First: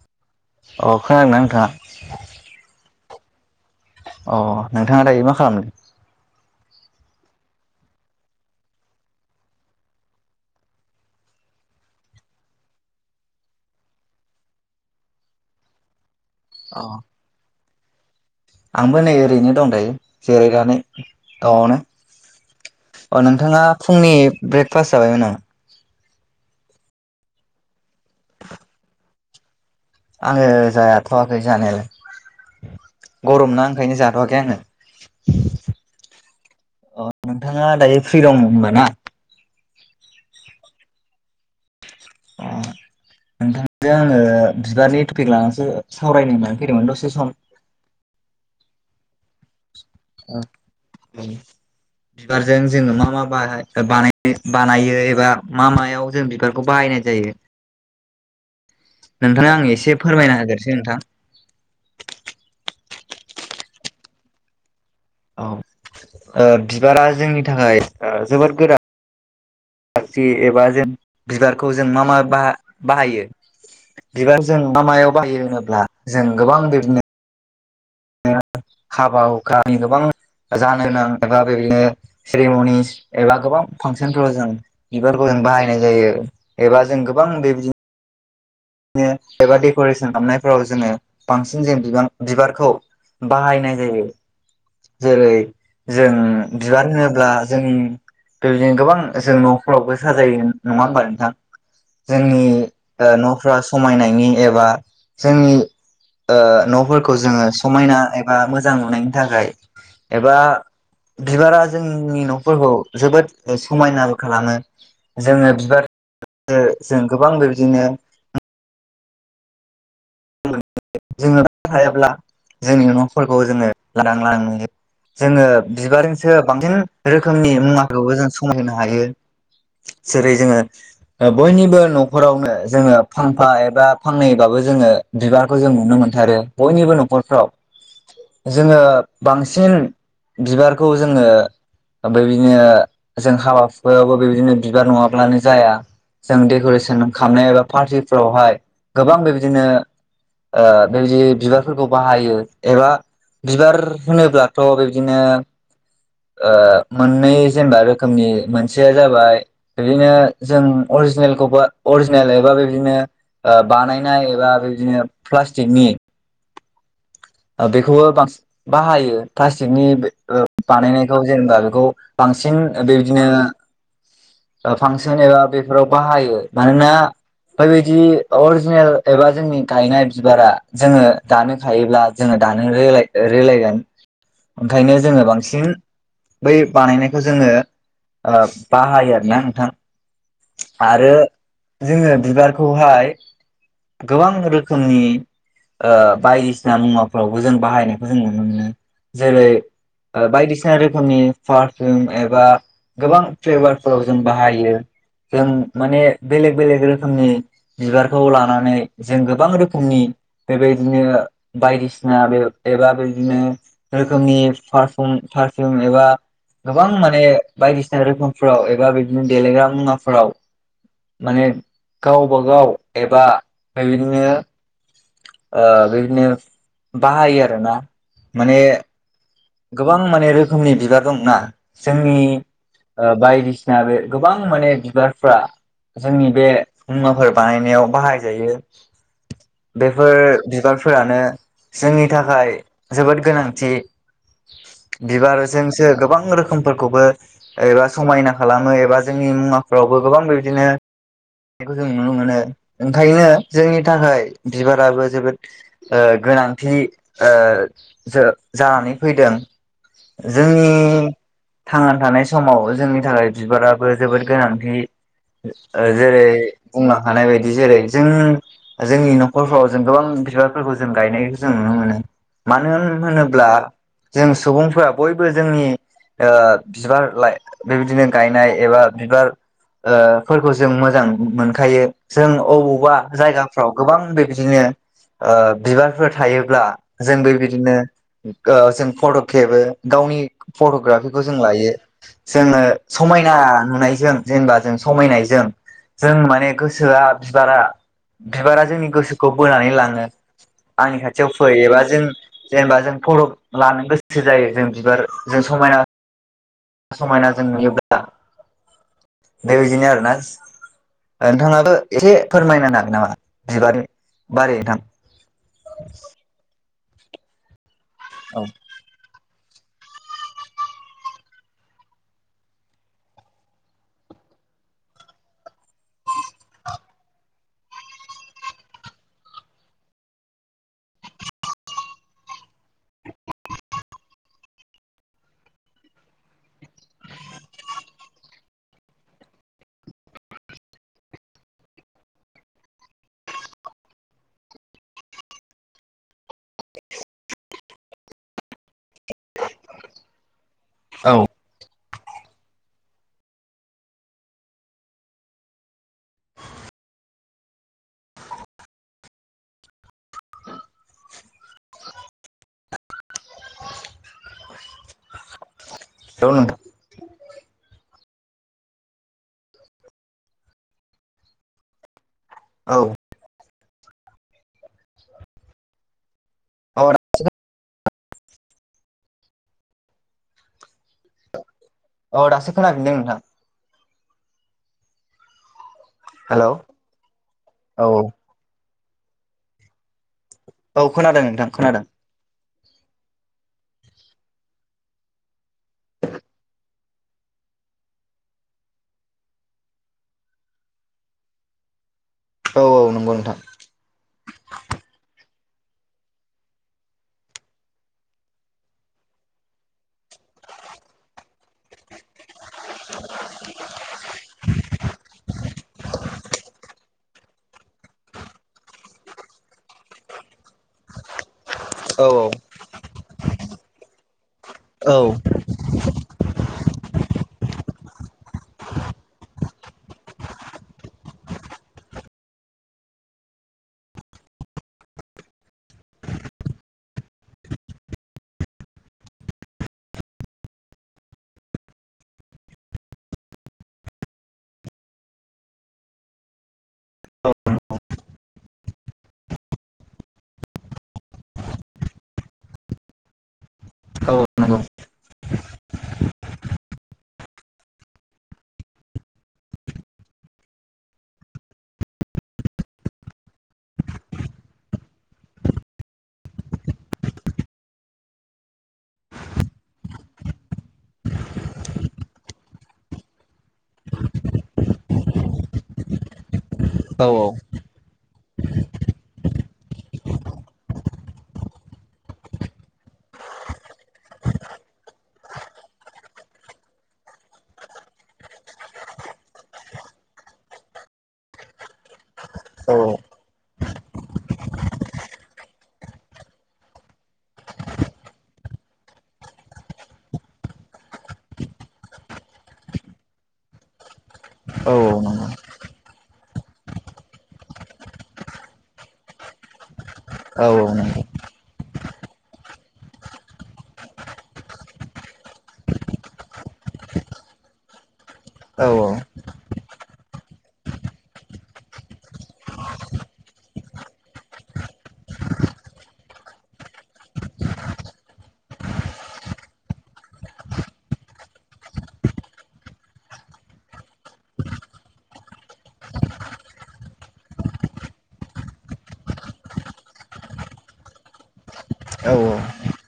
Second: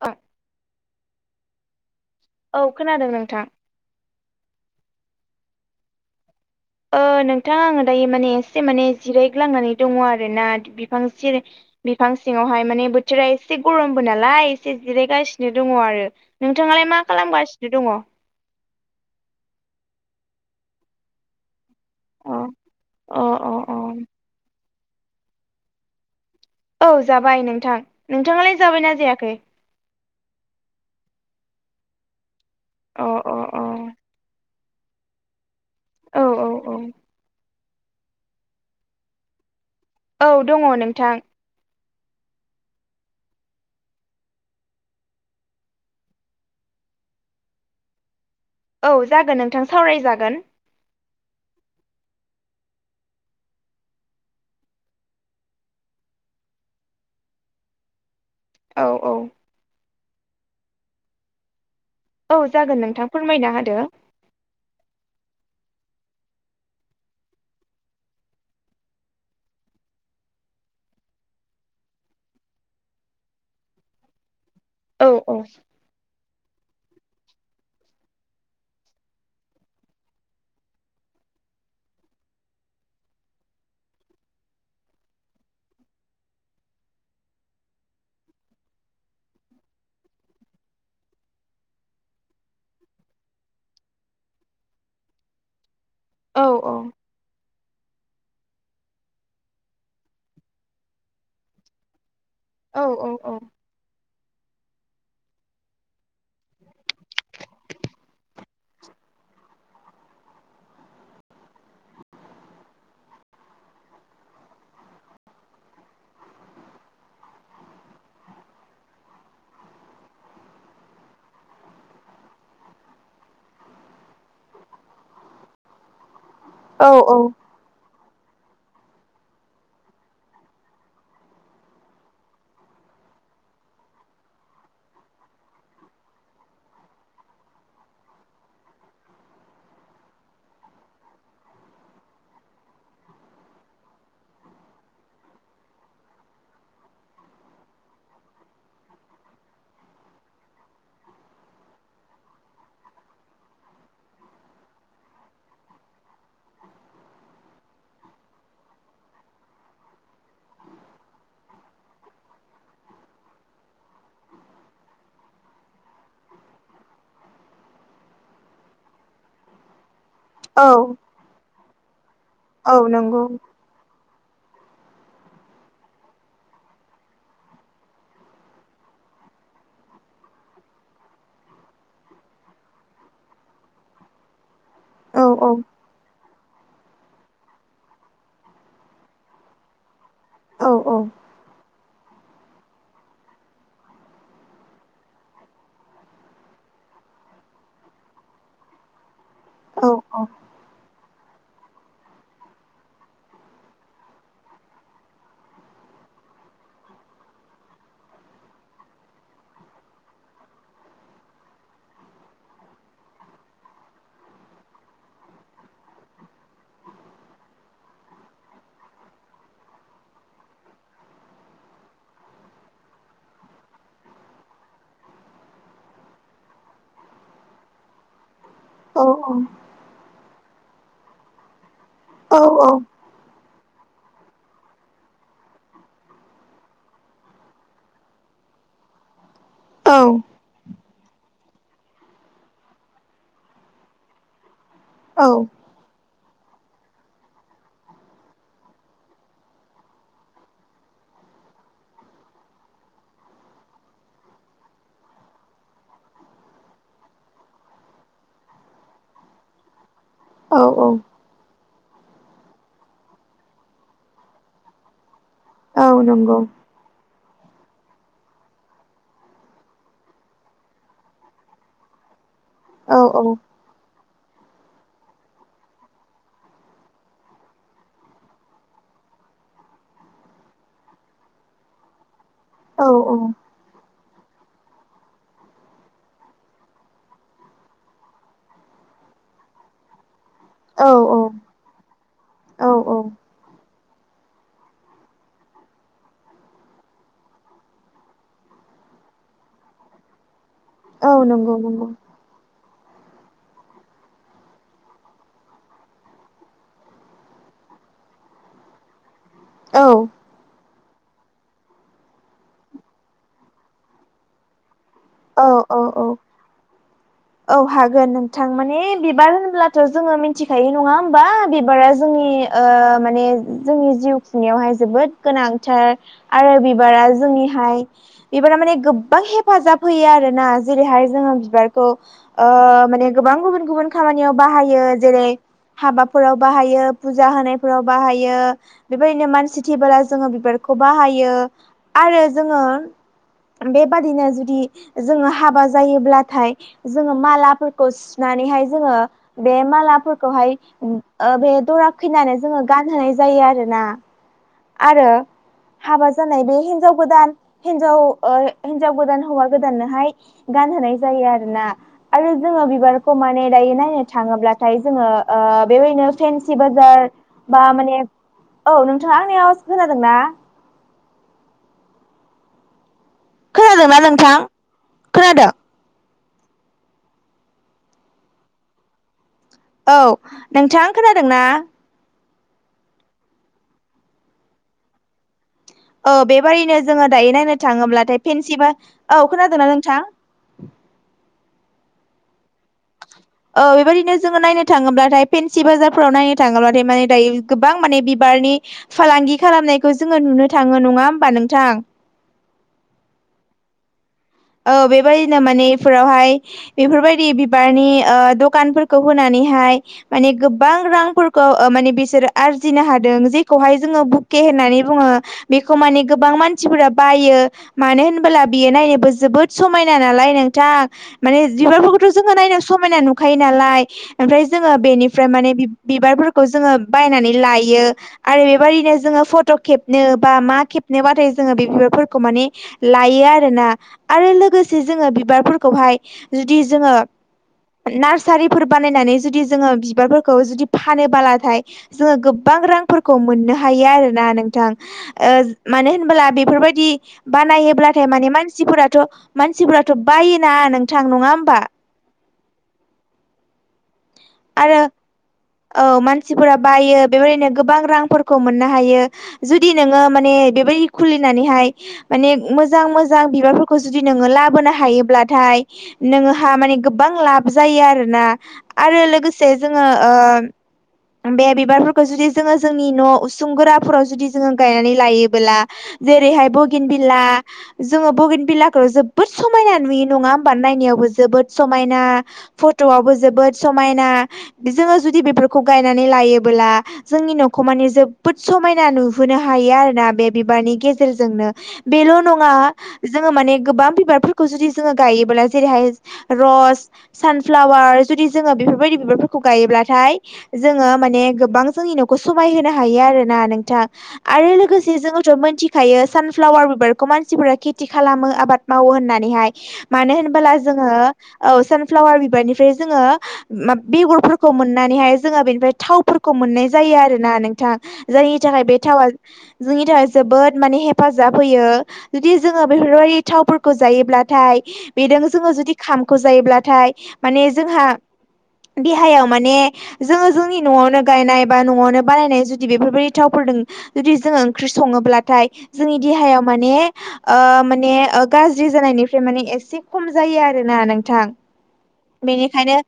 ओ अह खोनादोंना नोंथाङा औ खोनादों नोंथां अ नोंथाङा दायो मा खालामदों? ओ नोंथां आङो दायो माने एसे माने जिरायग्लांनानै दङ आरोना बिफां स बिफां सिङावहाय माने बोथोरा एसे गरमबो नालाय एसे जिरायगासिनो दङ आरो अ नोंथाङालाय मा खालामगासिनो दङ? आंबो नै ओरैनो दं दायो जिरायनानै न'वावनो अ अ अ नोंथाङा अ फुंनि ब्रेकफास्ट जाबायमोन नामा? औ जाबाय नोंथां नोंथाङालाय जाबायना जायाखै आङो जाथ'वाखै जानायालाय अ अ गरम अ ना ओंखायनो जाथ'वाखै आङो औ औ औ अह नोंथाङा दायो फ्रि दङ होनबा ना? औ दङ नोंथां [inaudible] नोंथांजों आङो बिबारनि टपिक लानानैसो सावरायनो होननानै फैदोंमोन दसे सम [inaudible] औ जागोन नोंथां सावरायजागोन [inaudible] बिबारजों जोङो मा मा बा बानायो एबा मा मायाव जों बिबारखौ बाहाय नाय जायो औ औ नोंथाङा आं एसे फोरमायना होगोरसै नोंथां औ जागोन नोंथां फोरमायना होदो औ ओ बिबारा जोंनि थाखाय जोबोद गोरा फसि एबा जों बिबारखौ जों मा मा बाहायो बिबार जों मा औ मायाव औ बायो होनोब्ला जों गोबां बिदिनो हाबा हुखानि गोबां जानो गोनां एबा बेबायदिनो सेरेमनिस एबा गोबां फांसनफोराव जों बिफोरखौ जों बाहायनाय जायो एबा जों गोबां बेबायदिनो नो एबा डेक'रेसन खालामनायफोराव जोङो बांसिन जों बिबां बिबारखौ बाहायनाय जायो जेरै जों औ बिबार होनोब्ला जों बेबायदिनो गोबां जों न'फोरावबो साजायो नङा होमबा नोंथां जोंनि औ ओ न'फ्रा समायनायनि एबा जोंनि ओ न'फोरखौ जोङो समायना एबा मोजां नुनायनि थाखाय एबा बिबारा जोंनि न'फोरखौ जोबोद समायनाबो खालामो‌। जोङो बिबार जों गोबां बेबदिनो जोङो थायाब्ला जोंनि न'फोरखौ जोङो लादां दां नुयो जोङो बिबारजोंसो बांसिन औ रोखोमनि मुवाफोरखौबो जों समायहोनो हायो जेरै जोङो बयनिबो न'खरावनो जोङो फांफा एबा फांनैबाबो जोङो बिबारखौ जों नुनो मोनथारो बयनिबो न'खरफ्राव जोङो बांसिन बिबारखौ जोङो बेबायदिनो जों हाबा हुखायावबो बेबायदिनो बिबार नङाब्लानो जाया जों डेक'रेसन खालामनाय एबा पार्टिफ्रावहाय गोबां बेबायदिनो ओ बेबादि बिबारफोरखौ बाहायो एबा बिबार होनोब्लाथ' बिबदिनो ओ मोननै जेनेबा रोखोमनि मोनसेया जाबाय बिदिनो जों अरिजिनेलखौबो अरिजिनेल एबा बिबदिनो ओ बानायनाय एबा बिदिनो प्लास्टक नि बेखौबो बांसिन बाहायो प्लास्टिकनि औ बानायनायखौ जेनेबा बेखौ बांसिन औ नंगौ बेबायदिनो फांसन एबा बेफोराव बाहायो मानोना बेबादि अरिजिनेल एबा जोंनि गायनाय बिबारा जोङो दानो खायोब्ला जोङो दानो रेलाय रेलायगोन ओंखायनो औ जोङो औ बांसिन बै बानायनायखौ जोङो ओ बाहायो आरो ना नोंथां औ आरो जोङो बिबारखौहाय गोबां रो- खोमनि ओ बायदिसिना मुवाफोरावबो जों बाहायनायखौ जों नुनो मोनो जेरै औ ओ बायदिसिना रोखोमनि पारफिउम एबा गोबां फ्लेभारफोराव जों बाहायो जों माने बेलेग बेलेग रोखोमनि बिबारखौ लानानै जों गोबां रोखोमनि बेबायदिनो बायदिसिना बे एबा बेदिनो रोखोमनि फारफिउम फारफिउम एबा गोबां माने बायदिसिना रोखोमफोराव एबा बिदिनो देलायग्रा मुवाफोराव माने गावबागाव एबा बे बिदिनो ओ बिदिनो बाहायो आरोना माने औ औ गोबां माने रोखोमनि बिबार दंना जोंनि औ ओ बायदिसि- ना बे गोबां माने बिबारफ्रा जोंनि बे मुवाफोर बानायनायाव बाहायजायो औ बेफोर बिबारफोरानो जोंनि थाखाय जोबोद गोनांथि बिबारजोंसो गोबां रोखोम मफोरखौबो एबा समायना खालामो एबा जोंनि मुवाफोरावबो गोबां बिदिनो खौ जों नुनो मोनो ओंखायनो जोंनि थाखाय बिबाराबो जोबोद ओ गोनांथि ओ जो जानानै फैदों औ जोंनि थांनानै थानाय समाव जोंनि थाखाय बिबाराबो जोबोद गोनांथि ओ औ जेरै नंगौ बुंनो हानाय बायदि जेरै जों जोंनि नखरफ्राव जों गोबां बिबारफोरखौ जों गायनायखौ जों नुनो मोनो मानो औ होन औ होनोब्ला जों सुबुंफोरा बयबो जोंनि ओ बिबार लाय बेबायदिनो गायनाय एबा बिबार ओ फोरखौ जों मोजां मोनखायो जों औ अबावबा जायगाफ्राव गोबां बेबायदिनो ओ बिबारफोर थायोब्ला जों बेबायदिनो ओ जों फट' खेबो गावनि फट'ग्राफिखौ जों लायो जोङो औ समायना नुनायजों जेनेबा जों समायनायजों जों माने गोसोआ बिबारा बिबारा जोंनि गोसोखौ बोनानै लाङो आंनि औ खाथियाव फै नंगौ एबा नंगौ जों जेनेबा जों पत' लानो गोसो जायो जों बिबार जों समायना समायना जों नुयोब्ला बेबायदिनो औ आरोना नोंथाङाबो एसे फोरमायना हागोन नामा बिबारनि बारै नोंथां औ औ औ औ हागोन औ नोंथां माने बिबार होन ब्लाथ' जोङो मिथिखायो नङा होमबा बिबारा जोंनि ओ माने जोंनि जिउ खुंनायाव जोबोद गोनांथार आरो बिबारा जोंनिहाय बिबारा माने गोबां हेफाजाब हेफाजाब होयो आरोना जेरैहाय जोङो बिबारखौ ओ माने गोबां गुबुन गुबुन खामानियाव बाहायो जेरै हाबाफोराव बाहायो फुजा होनायफोराव बाहायो बेबायदिनो मानसि थैबोला जोङो बिबार खौ बाहायो आरो जोङो बेबादिनो जुदि जोङो हाबा जायोब्लाथाय जोङो मालाफोरखौ सुनानैहाय जोङो। बे मालाफोरखौहाय औ ओ बे दर फैनानै जोङो गानहोनाय जायो आरोना आरोना। हाबा जानाय बे हिनजाव गोदान हिनजाव ओ हिनजाव गोदान हौवा गोदाननोहाय गान नहोनाय जायो आरोना आरो जोङो बिबारखौ माने दायो नायनो थाङोब्लाथाय जोङो ओ। बेबायदिनो हेल' फेनसि नोंथां बाजार बा माने औ नोंथां खोनादोंना? औ। खोनादोंना नोंथां खोनादों? औ दासो औ नोंथां खोनादोंना? औ दासो खोनाफिनदों नोंथां औ बेबारैनो जोङो दायो नायनो औ थाङोब्लाथाय फेनसि बा औ खोनादोंना नोंथां। औ खोनादों नोंथां खोनादों औ बेबायदिनो जोङो नायनो थाङोब्लाथाय फेनसि बाजारफोराव नायनो थाङोब्लाथाय माने दायो गोबां। माने बिबारनि फालांगि खालामनायखौ जोङो नुनो थाङो नङा होमबा नोंथां औ औ नंगौ नोंथां औ बेबायदिनो माने इफोरावहाय बेफोरबायदि बिबारनि ओ दखानफोरखौ होनानै हाय गोबां रांफोरखौ ओ माने बिसोर आरजिनो हादों जेखौहाय ज होननानै बुङो बे मान गोबां मानसि ब मानो होन बियो नायनोबो जोबोद समायना नालाय नोंथां माने औ बिबारफोरखौथ' औ जोङो नायनो समायना नुखायो नालाय। ओमफ्राय जोङो औ बेनिफ्राय माने बिबारफोरखौ जोङो बायनानै लायो आरो बेबादिनो जोङो। फट' खेबनो बा मा खेबनोबाथाय जोङो बे बिबारफोरखौ माने लायो आरोना। आरो लोगोसे जोङो बिबारफोरखौहाय जुदि जोङो। नार्सारिफोर बानायनानै जुदि जोङो बिबारफोरखौ जुदि फानोबलाथाय जोङो गोबां। रांफोरखौ मोननो हायो आरोना नोंथां ओ मानो होन बेफोरबायदि बा नायोब्ला थाय माने मानसिफोराथ मानसिफोराथ' बायोना नोंथां नङा होमबा? औ नंगौ। आरो औ मानसिफोरा बायो बेबायदिनो गोबां रांफोरखौ मोननो हायो जुदि नोङो माने। बेबायदि खुलिनानै माने मोजां मोजां बिबारफोरखौ नों जुदि लाबोनो हायोब्ला थाइ नोंहा माने गोबां लाब जायो आरोना आरो लोगोसे जोङो। द [unintelligible] बे बिबारफोरखौ जुदि जोङो जोंनि न' उसुंगोराफोराव जुदि जोङ गायनानै लायोबोला जेरैहाय। बगेन औ भेलिया जोङो बगेन भेलियाखौ जोबोद समायना नुयो नङा होमबा नायनायावबो जोबोद समायना फट'वबो जोबोद समायना। दि जुदि बेफोरखौ गायनानै लायोला जोंनि न'खौ मानि जोबोद समायना नुहोनो हायो आरोना। बे बिबारनि गेजेरजोंनो बेल' नङा जोङो माने गोबां बिबारफोरखौ जुदि जो गायो जेरैहाय रस सानफ्लावार जुदि जोङो। बेफोरबायदि बिबारफोरखौ गायोब्ला नाथाय जोङो माने गोबां जोंनि न'खौ समाय होनो हायो आरोना नोंथां आरो औ औ लोगोसे। जोंङोथ' मिथिखायो सानफ्लावार बिबारखौ मानसिफोरा खेथि खालामो आबाद मावो होननानैहाय मानो औ होनोबला नंगौ औ जोङो नंगौ औ सानफ्लावार बिबारनिफ्राय जोङो बेगरफोरखौ खौ मोननानैहाय जोङो बेनिफ्राय थावफोरखौ मोननाय जायो आरो ना नोंथां जायनि थाखाय औ बे थावा। जोंनि थाखाय जोबोद माने हेफाजाब होयो जुदि जोङो बेफोरबायदि थावफोरखौ जायोब्लाथाय। बे जोङो जुदि ओंखामखौ जायोब्लाथाय मान जोंहा देहायावनो। मान जोङो जोंनि न'आवनो गायनाय बा न'आवनो बानायनाय जुदि बेफोरबायदि थावफोरजों जुदि जों ओंख्रि संडोबाथाय जोंनि देहायाव माने अ गाज्रि जानायनिफ्राय एसे खम जायो आरोना नोंथां बेनिखायनो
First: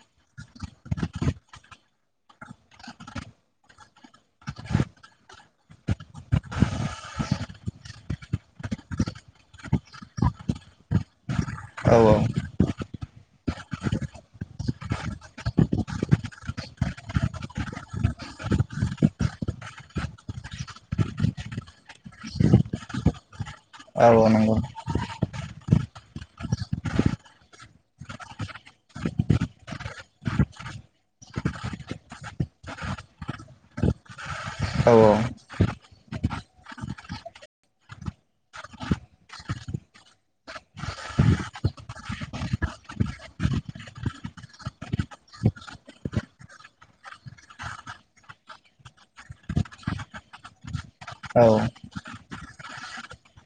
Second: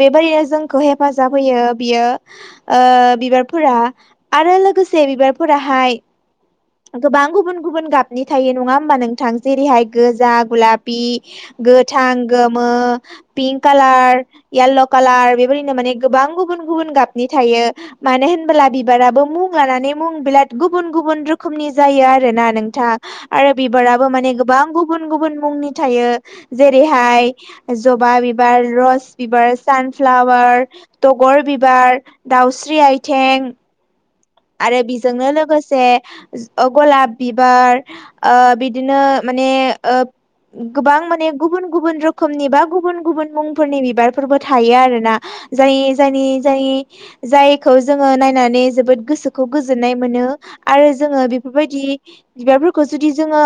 बेबायनो जोंखौ हेफाजाब होयो बियो बिबारफोरा आरो लोगोसे बिबारफोरा गाहाय गोबां गुबुन गुबुन गाबनि थायो नङा होमबा नोंथां जेरैहाय गोजा गुलाफि गोथां गोमो पिंक कालार य्ल' कालार बे नो मिने गोबां गुब गुबुन गाबनि थायो मानो होनला बिबाराबो मुं लानानै मुं बिराद गुबुन गुबुन रोखोमनि जायो आरोना नोंथाङा आरो बिबाराबो माने गोबां गुबुन गुबुन मुं नि थायो जेरैहाय जबा बिबार बिबार सानफलवार बिबार दगर बिबार दाउस्रि आथें आरो बिजोंनो लोगोसे गलाब बिबार बिदिनो माने गोबां माने गुबुन गुबुन रोखोमनि बा गुबुन गुबुन मुंफोरनि बिबारफोरबो थायो आरोना जाय जाय जाय जायखौ जोङो नायनानै जोबोद गोसोखौ गोजोननाय मोनो आरो जोङो औ बेफोरबायदि बिबारफोरखौ जुदि जोङो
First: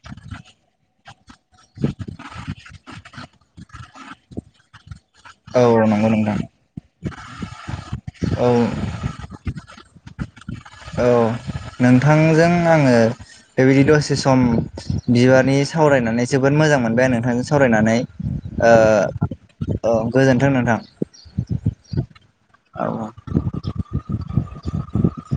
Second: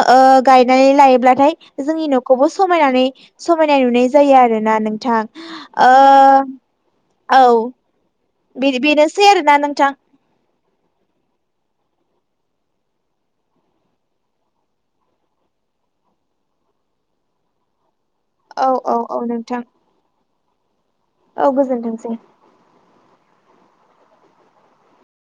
गायनानै लायोब्लाथाय जोंनि न'खौबो समायनानै समायनाय नुनाय जायो आरोना नोंथां औ औ नंगौ औ नंगौ नोंथां औ औ बि बिनोसै आरो ना नोंथां औ नोंथांजों आङो बेबायदि दसे सम बिबारनि सावरायनानै जोबोद मोजां मोजां मोनबाय आं नोंथांजों सावरायनानै औ गोजोन्थों नोंथां औ गोजोनथोंसै औ औ